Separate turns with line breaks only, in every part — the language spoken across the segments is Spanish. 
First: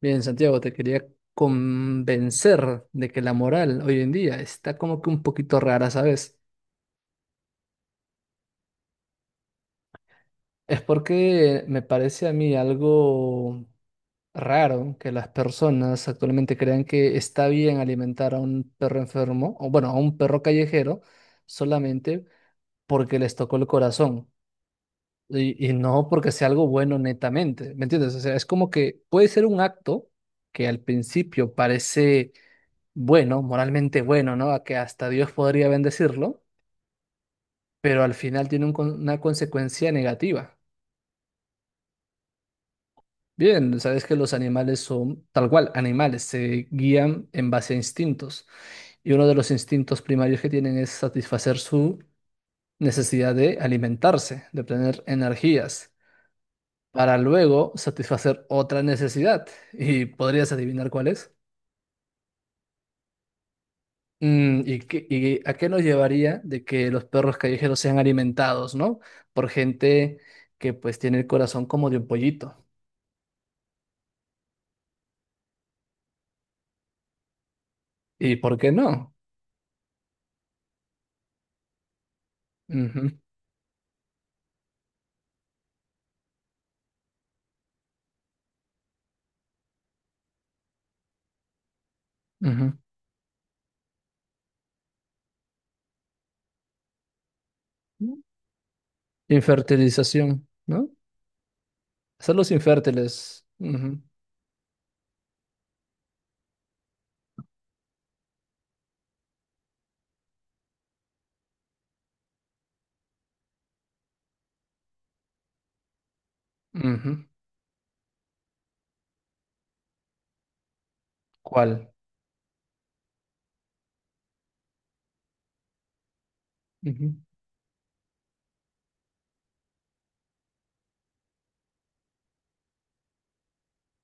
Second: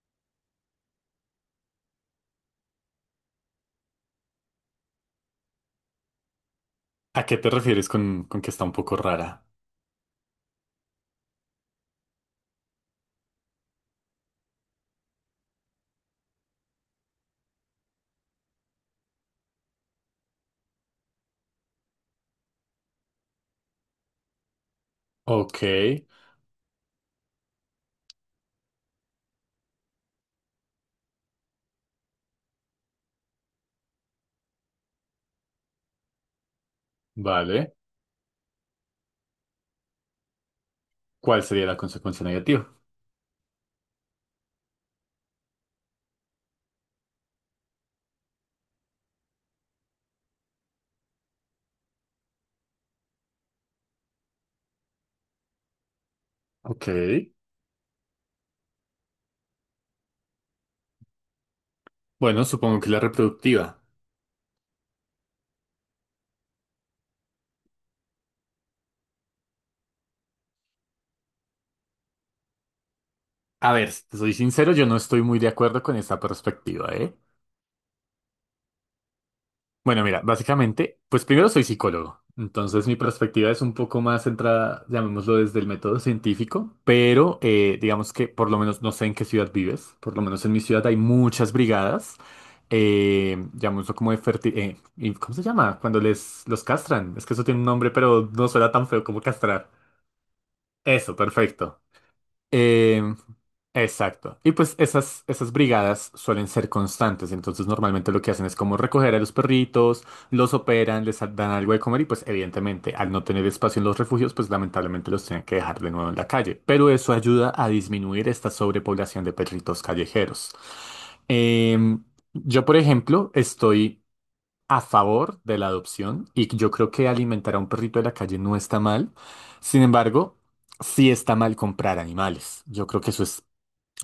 Bien, Santiago, te quería convencer de que la moral hoy en día está como que un poquito rara, ¿sabes?
¿A qué te refieres con que está un poco rara?
Es porque me parece a mí algo raro que las personas actualmente crean que está bien alimentar a un perro enfermo, o bueno, a un perro callejero, solamente porque les tocó el corazón
Ok,
y no porque sea algo bueno netamente, ¿me entiendes? O sea, es como que puede ser un acto que al principio parece bueno, moralmente bueno, ¿no? A que hasta Dios podría bendecirlo,
vale.
pero al final tiene una consecuencia negativa.
¿Cuál sería la consecuencia negativa?
Bien, sabes que los animales son tal cual, animales, se guían en base a instintos. Y uno de los instintos primarios que tienen es satisfacer su necesidad de alimentarse, de obtener energías,
Ok.
para luego satisfacer otra necesidad. ¿Y podrías adivinar cuál es?
Bueno, supongo que la reproductiva.
¿ Y a qué nos llevaría de que los perros callejeros sean alimentados, ¿no? Por gente que pues tiene el corazón como de un pollito.
A ver, si te soy sincero, yo no estoy muy de acuerdo con esta perspectiva, ¿eh?
¿Y por qué no?
Bueno, mira, básicamente, pues primero soy psicólogo, entonces mi
Ujú,
perspectiva es un poco más centrada, llamémoslo desde el método científico, pero digamos que por lo menos no sé en qué ciudad vives, por lo menos en mi ciudad hay muchas brigadas,
ujú.
llamémoslo como de ¿cómo se llama? Cuando les los castran, es que eso tiene un nombre, pero no suena tan feo como castrar.
Infertilización, ¿no?
Eso, perfecto.
Son los
Eh,
infértiles. Ujú,
exacto. Y pues esas brigadas suelen ser constantes, entonces normalmente lo que hacen es como recoger a los perritos, los operan, les dan algo de comer y pues evidentemente al no tener espacio en los refugios, pues lamentablemente los tienen que dejar de nuevo en la calle. Pero eso
ujú.
ayuda a disminuir esta sobrepoblación de perritos callejeros.
¿Cuál?
Em, yo, por ejemplo, estoy a favor de la adopción y yo creo que
Ujú,
alimentar a un perrito de la calle no está mal. Sin embargo, sí está mal comprar animales. Yo creo que eso es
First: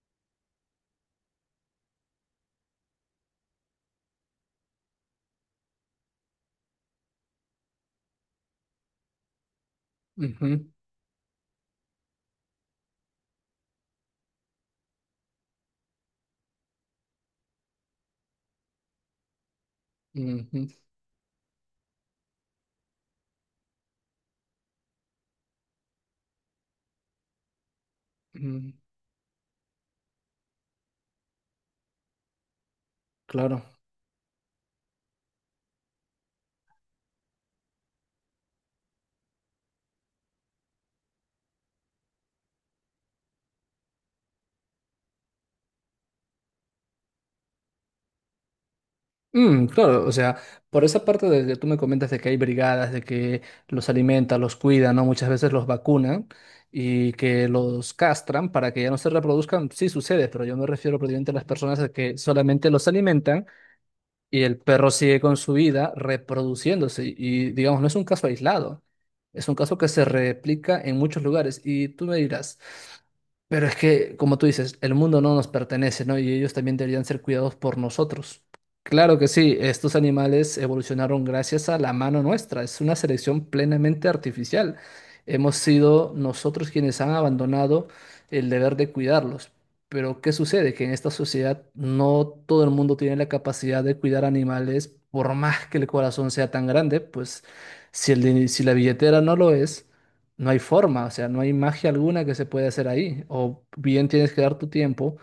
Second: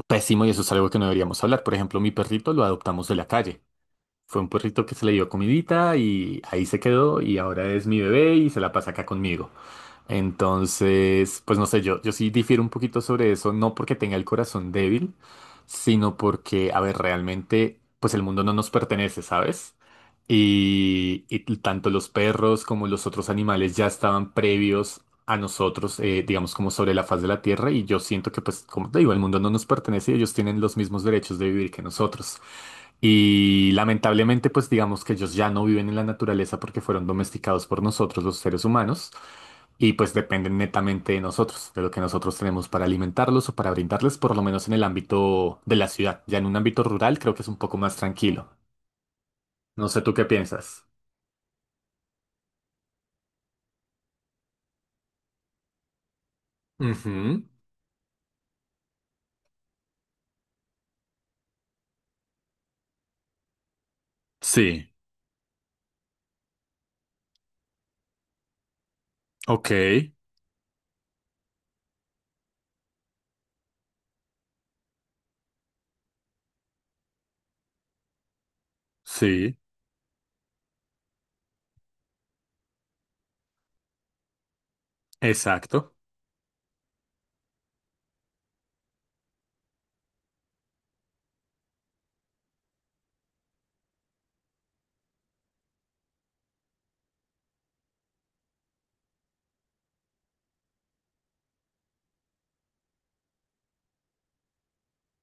pésimo y eso es algo que no deberíamos hablar. Por ejemplo, mi perrito lo adoptamos de la calle. Fue un perrito que se le dio comidita y ahí se quedó y ahora es mi bebé y se la pasa acá conmigo.
ujú,
Entonces, pues no sé, yo sí difiero un poquito sobre eso, no porque tenga el corazón débil, sino porque, a ver, realmente, pues el mundo no nos pertenece, ¿sabes?
ujú,
Y tanto los perros como los otros animales ya estaban previos a nosotros, digamos, como sobre la faz de la Tierra, y yo siento que, pues,
ujú.
como te digo, el mundo no nos pertenece y ellos tienen los mismos derechos de vivir que nosotros.
Claro.
Y lamentablemente, pues digamos que ellos ya no viven en la naturaleza porque fueron domesticados por nosotros, los seres humanos. Y pues dependen netamente de nosotros, de lo que nosotros tenemos para alimentarlos o para brindarles, por lo menos en el ámbito de la ciudad. Ya en un ámbito rural creo que es un poco más tranquilo.
Mm,
No sé
claro, o
tú qué
sea,
piensas.
por esa parte de que tú me comentas de que hay brigadas, de que los alimenta, los cuida, ¿no? Muchas veces los vacunan y
Ujú.
que los castran para que ya no se reproduzcan, sí sucede, pero yo me refiero prácticamente a las personas a que solamente los alimentan y el perro
Sí,
sigue con su vida reproduciéndose. Y digamos, no es un caso aislado. Es un
ok,
caso que se replica en muchos lugares. Y tú me dirás, pero es que, como tú dices, el mundo no nos pertenece, ¿no? Y ellos también deberían ser cuidados por nosotros. Claro que sí,
sí,
estos animales evolucionaron gracias a la mano nuestra. Es una selección plenamente artificial. Hemos
exacto.
sido nosotros quienes han abandonado el deber de cuidarlos. Pero ¿qué sucede? Que en esta sociedad no todo el mundo tiene la capacidad de cuidar animales, por más que el corazón sea tan grande, pues si, si la billetera no lo es, no hay forma, o sea, no hay magia alguna que se pueda hacer ahí. O bien tienes que dar tu tiempo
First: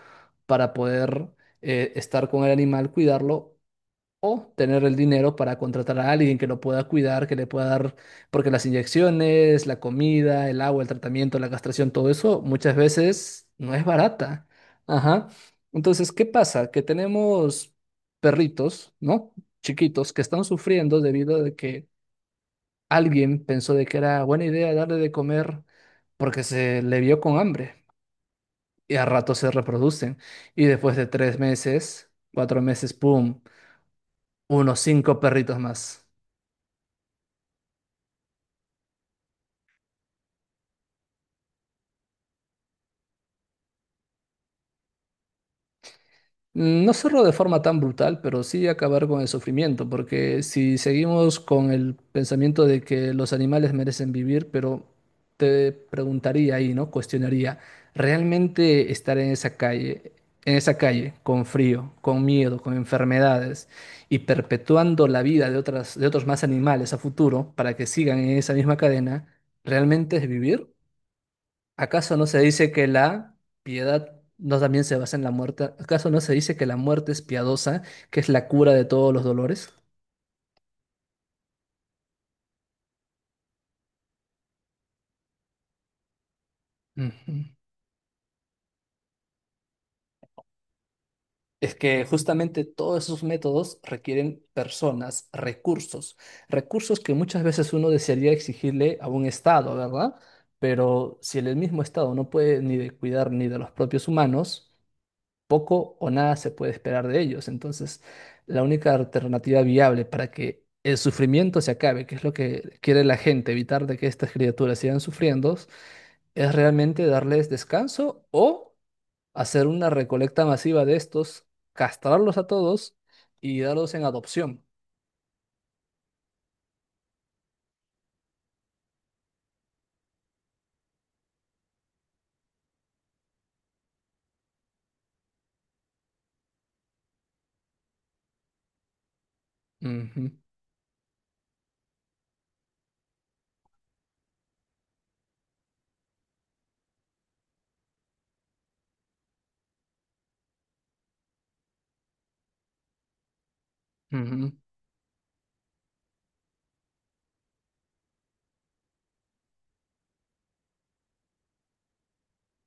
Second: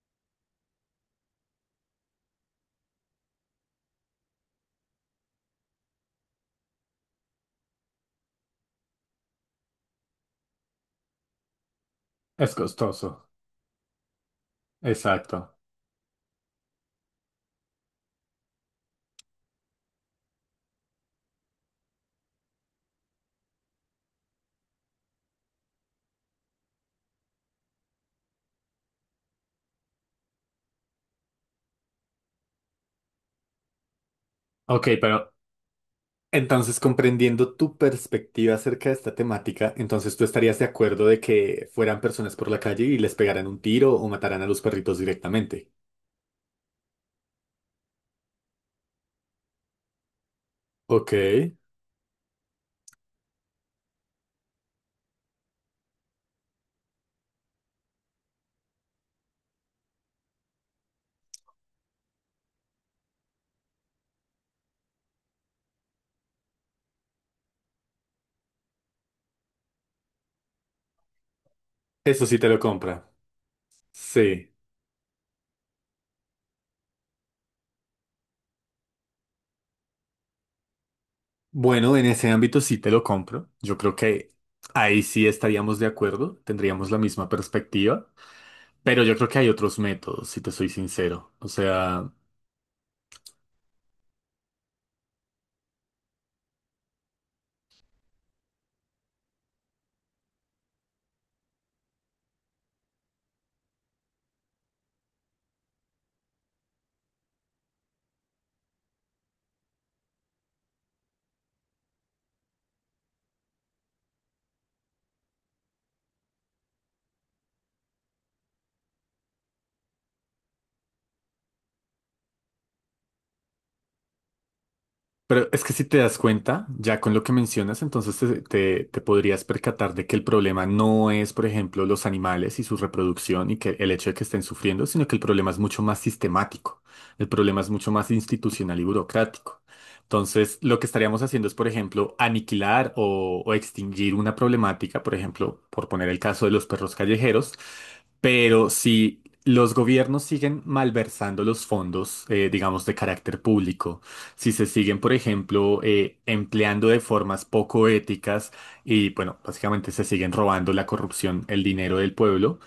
para poder estar con el animal, cuidarlo o tener el dinero para contratar a alguien que lo pueda cuidar, que le pueda dar, porque las inyecciones, la comida, el agua, el tratamiento, la castración, todo eso
Es
muchas
costoso.
veces no es barata. Ajá.
Exacto.
Entonces, ¿qué pasa? Que tenemos perritos, ¿no? Chiquitos que están sufriendo debido a que alguien pensó de que era buena idea darle de comer porque se le vio con hambre y a rato se reproducen. Y después de 3 meses, 4 meses, ¡pum! Unos
Ok,
cinco
pero
perritos más.
entonces comprendiendo tu perspectiva acerca de esta temática, entonces tú estarías de acuerdo de que fueran personas por la calle y les pegaran un tiro o mataran a los perritos directamente.
No cerró de forma tan brutal, pero sí acabar con el sufrimiento, porque si
Ok,
seguimos con el pensamiento de que los animales merecen vivir, pero te preguntaría ahí, ¿no? Cuestionaría, ¿realmente estar en esa calle, con frío, con miedo, con enfermedades y perpetuando la vida de otros más animales a futuro para que sigan en esa misma cadena, ¿realmente es vivir? ¿Acaso no
eso
se
sí te lo
dice que
compra.
la piedad
Sí.
no también se basa en la muerte? ¿Acaso no se dice que la muerte es piadosa, que es la cura de todos los dolores?
Bueno, en ese ámbito sí te lo compro. Yo creo que ahí sí estaríamos de acuerdo, tendríamos la misma
Ujú.
perspectiva, pero yo creo que hay otros métodos, si te soy sincero. O
Es que
sea,
justamente todos esos métodos requieren personas, recursos, recursos que muchas veces uno desearía exigirle a un Estado, ¿verdad? Pero si el mismo Estado no puede ni de cuidar ni de los propios humanos, poco o nada se puede esperar de ellos. Entonces, la única alternativa viable para que el sufrimiento se acabe, que es lo que quiere la gente, evitar de que estas criaturas sigan sufriendo, es realmente darles descanso o hacer una recolecta masiva de estos, castrarlos a todos y darlos en adopción.
pero es que si te das cuenta, ya con lo que mencionas, entonces te podrías percatar de que el problema no es, por ejemplo, los animales y su reproducción y que el hecho de que estén sufriendo, sino que el problema es mucho más sistemático. El problema es mucho más institucional y burocrático.
Ujú,
Entonces, lo que estaríamos haciendo es, por ejemplo, aniquilar o extinguir una problemática, por ejemplo, por poner el caso de los perros callejeros, pero si los gobiernos siguen malversando los fondos, digamos, de carácter público,
ujú.
si se siguen, por ejemplo, empleando de formas poco éticas y, bueno, básicamente se siguen robando la corrupción, el dinero del pueblo,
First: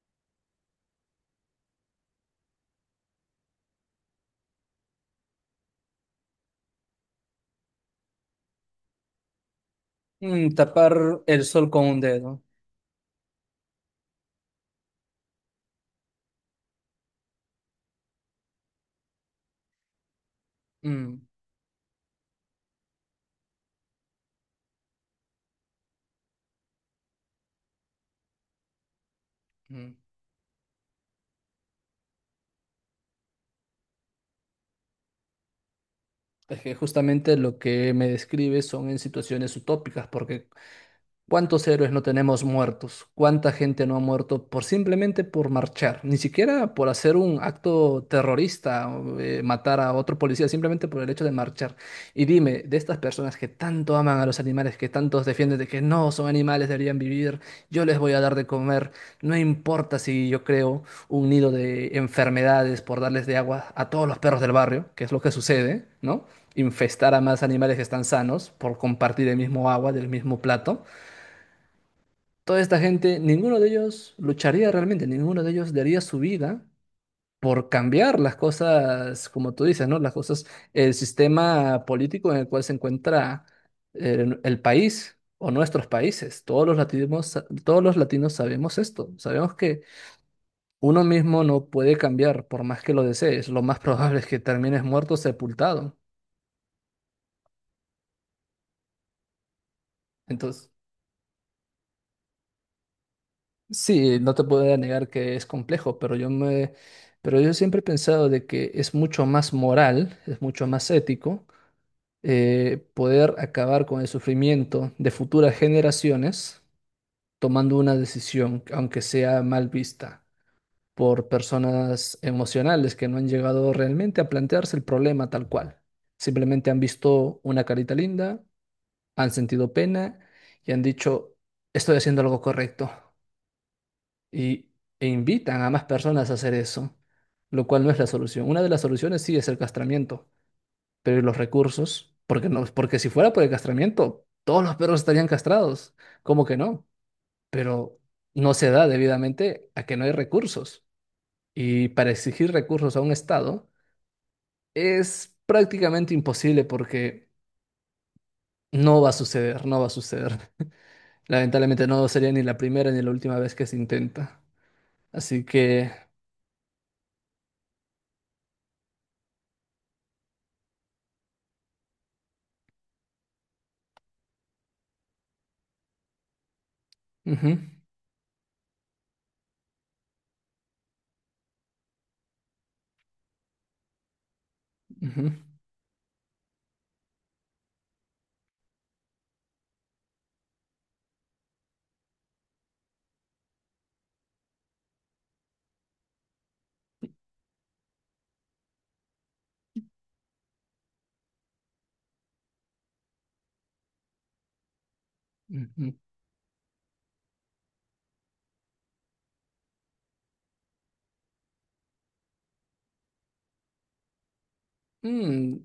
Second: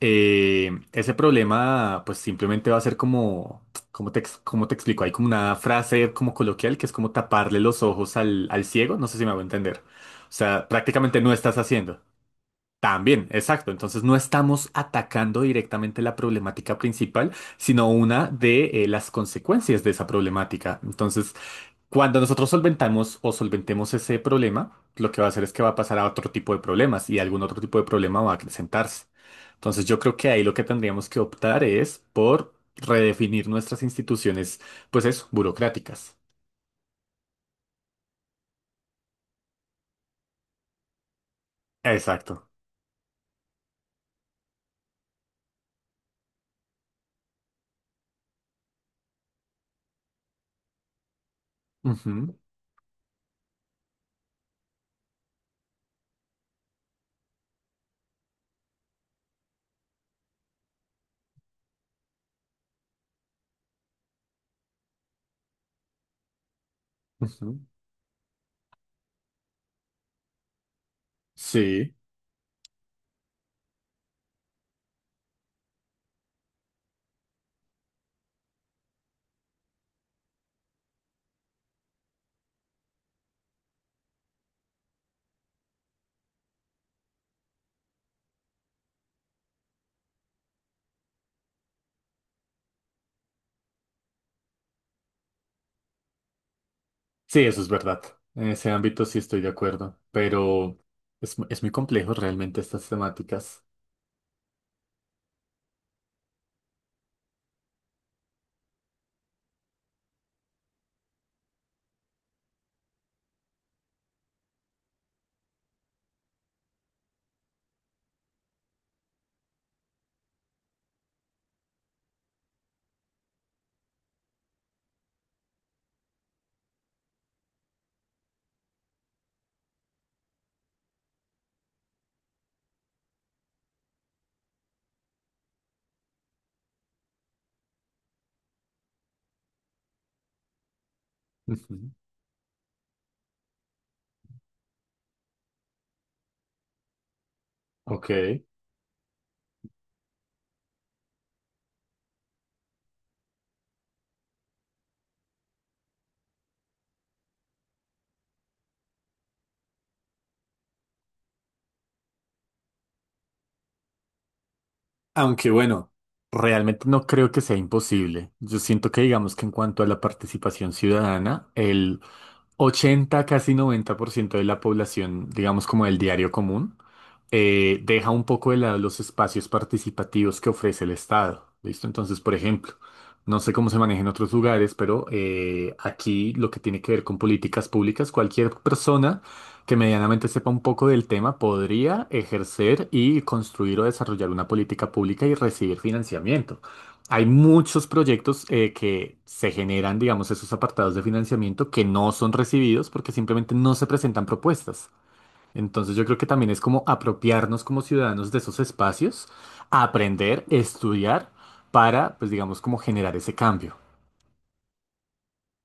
ese problema, pues simplemente va a ser como, cómo te explico? Hay como una frase como coloquial que es como taparle los ojos al ciego, no sé si me hago entender. O sea,
Tapar
prácticamente no
el
estás
sol con un
haciendo.
dedo.
También, exacto. Entonces no estamos atacando directamente la problemática principal, sino una de las consecuencias de esa problemática.
Mm,
Entonces, cuando nosotros solventamos o solventemos ese problema, lo que va a hacer es que va a pasar a otro tipo de problemas y algún otro tipo de problema va a acrecentarse. Entonces
mm.
yo creo que ahí lo que tendríamos que optar es por redefinir nuestras instituciones, pues eso, burocráticas.
Es que justamente lo que me describe son en situaciones utópicas, porque ¿cuántos héroes no
Exacto.
tenemos muertos? ¿Cuánta gente no ha muerto por simplemente por marchar? Ni siquiera por hacer un acto terrorista, o, matar a otro policía, simplemente por el hecho de marchar. Y
Ujú,
dime, de estas personas que tanto aman a los animales, que tantos defienden de que no son animales, deberían vivir, yo les voy a dar de comer, no importa si yo creo un nido de enfermedades por darles de agua a todos los perros del barrio, que es lo que sucede, ¿no? Infestar a más
ujú.
animales que están sanos por compartir el mismo agua del mismo plato.
Sí,
Toda esta gente, ninguno de ellos lucharía realmente, ninguno de ellos daría su vida por cambiar las cosas, como tú dices, ¿no? Las cosas, el sistema político en el cual se encuentra el país o nuestros países. Todos los latinos sabemos esto, sabemos que uno mismo no puede cambiar por más que lo desees. Lo más probable es que termines muerto, sepultado.
sí, eso es verdad. En ese ámbito sí estoy de acuerdo,
Entonces,
pero es muy complejo realmente estas temáticas.
sí, no te puedo negar que es complejo, pero yo siempre he pensado de que es mucho más moral, es mucho más ético poder acabar con el sufrimiento de futuras generaciones tomando una decisión, aunque sea mal vista por personas emocionales que no han llegado realmente a plantearse el problema tal cual. Simplemente han visto una carita linda, han sentido pena y han dicho, estoy haciendo algo correcto y, e invitan a más personas a hacer eso, lo cual no es la solución. Una de las soluciones sí es el castramiento, pero ¿y los
Ujú.
recursos? Porque no, porque si fuera por el castramiento, todos los perros estarían castrados. ¿Cómo que no? Pero
Ok.
no se da debidamente a que no hay recursos. Y para exigir recursos a un Estado es prácticamente imposible porque no va a suceder, no va a suceder. Lamentablemente no sería ni la primera ni la última vez que se intenta. Así
Aunque
que...
bueno, realmente no creo que sea imposible. Yo siento que digamos que en cuanto a la participación ciudadana, el 80 casi 90% de la población, digamos como del diario común,
ujú,
deja un poco de lado los espacios participativos que ofrece el Estado. ¿Listo? Entonces, por ejemplo, no sé cómo se maneja en otros lugares, pero
ujú,
aquí lo que tiene que ver con políticas públicas, cualquier persona que medianamente sepa un poco del tema podría ejercer y construir o desarrollar una política pública y recibir financiamiento. Hay muchos proyectos que se generan, digamos, esos apartados de financiamiento que no son recibidos porque simplemente no se presentan propuestas.
ujú.
Entonces yo creo que también es como apropiarnos como ciudadanos de esos espacios, aprender, estudiar para, pues digamos, como generar ese cambio.
Mm,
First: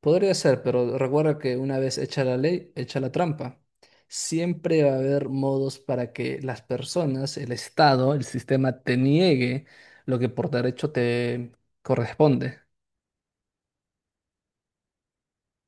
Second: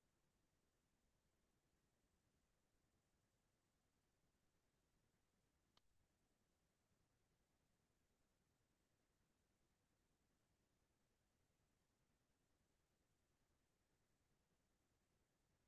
Podría ser, pero recuerda que una vez hecha la ley, hecha la trampa. Siempre va a haber modos para que las personas, el Estado, el sistema te niegue lo que por derecho te corresponde.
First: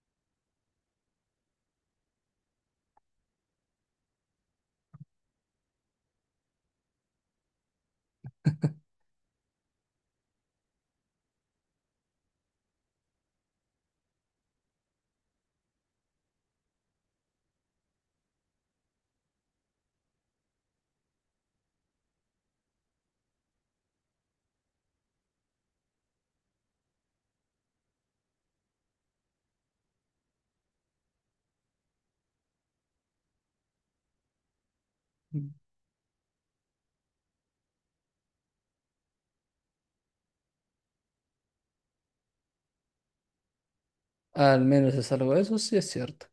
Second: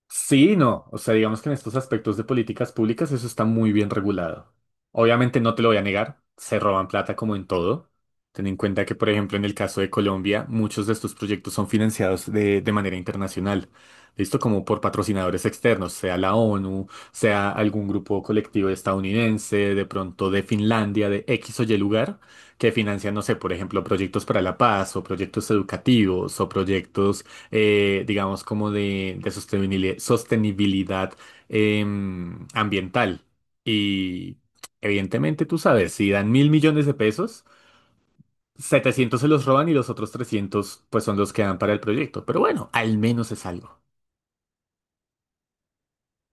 Sí, y no. O sea, digamos que en estos aspectos de políticas públicas eso está muy bien regulado. Obviamente no te lo voy a negar, se roban plata como en todo. Ten en cuenta que, por ejemplo, en el caso de Colombia, muchos de estos proyectos son financiados de manera internacional. ¿Listo? Como por patrocinadores externos, sea la ONU, sea algún grupo colectivo estadounidense, de pronto de Finlandia, de X o Y lugar, que financian, no sé, por ejemplo, proyectos para la paz o proyectos educativos o proyectos digamos, como de sostenibilidad ambiental. Y evidentemente, tú sabes, si dan 1.000 millones de pesos, 700 se los roban y los otros 300 pues son los que dan para el proyecto. Pero bueno, al menos es algo.
Al menos es algo, eso sí es cierto.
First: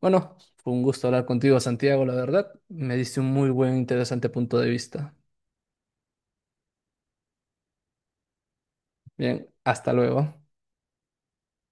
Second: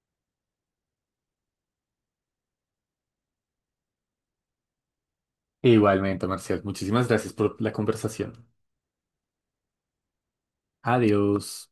Bueno, fue un gusto hablar contigo, Santiago, la verdad. Me diste un muy buen, interesante punto de vista.
Igualmente, Marcial, muchísimas gracias por la conversación.
Bien, hasta luego.
Adiós.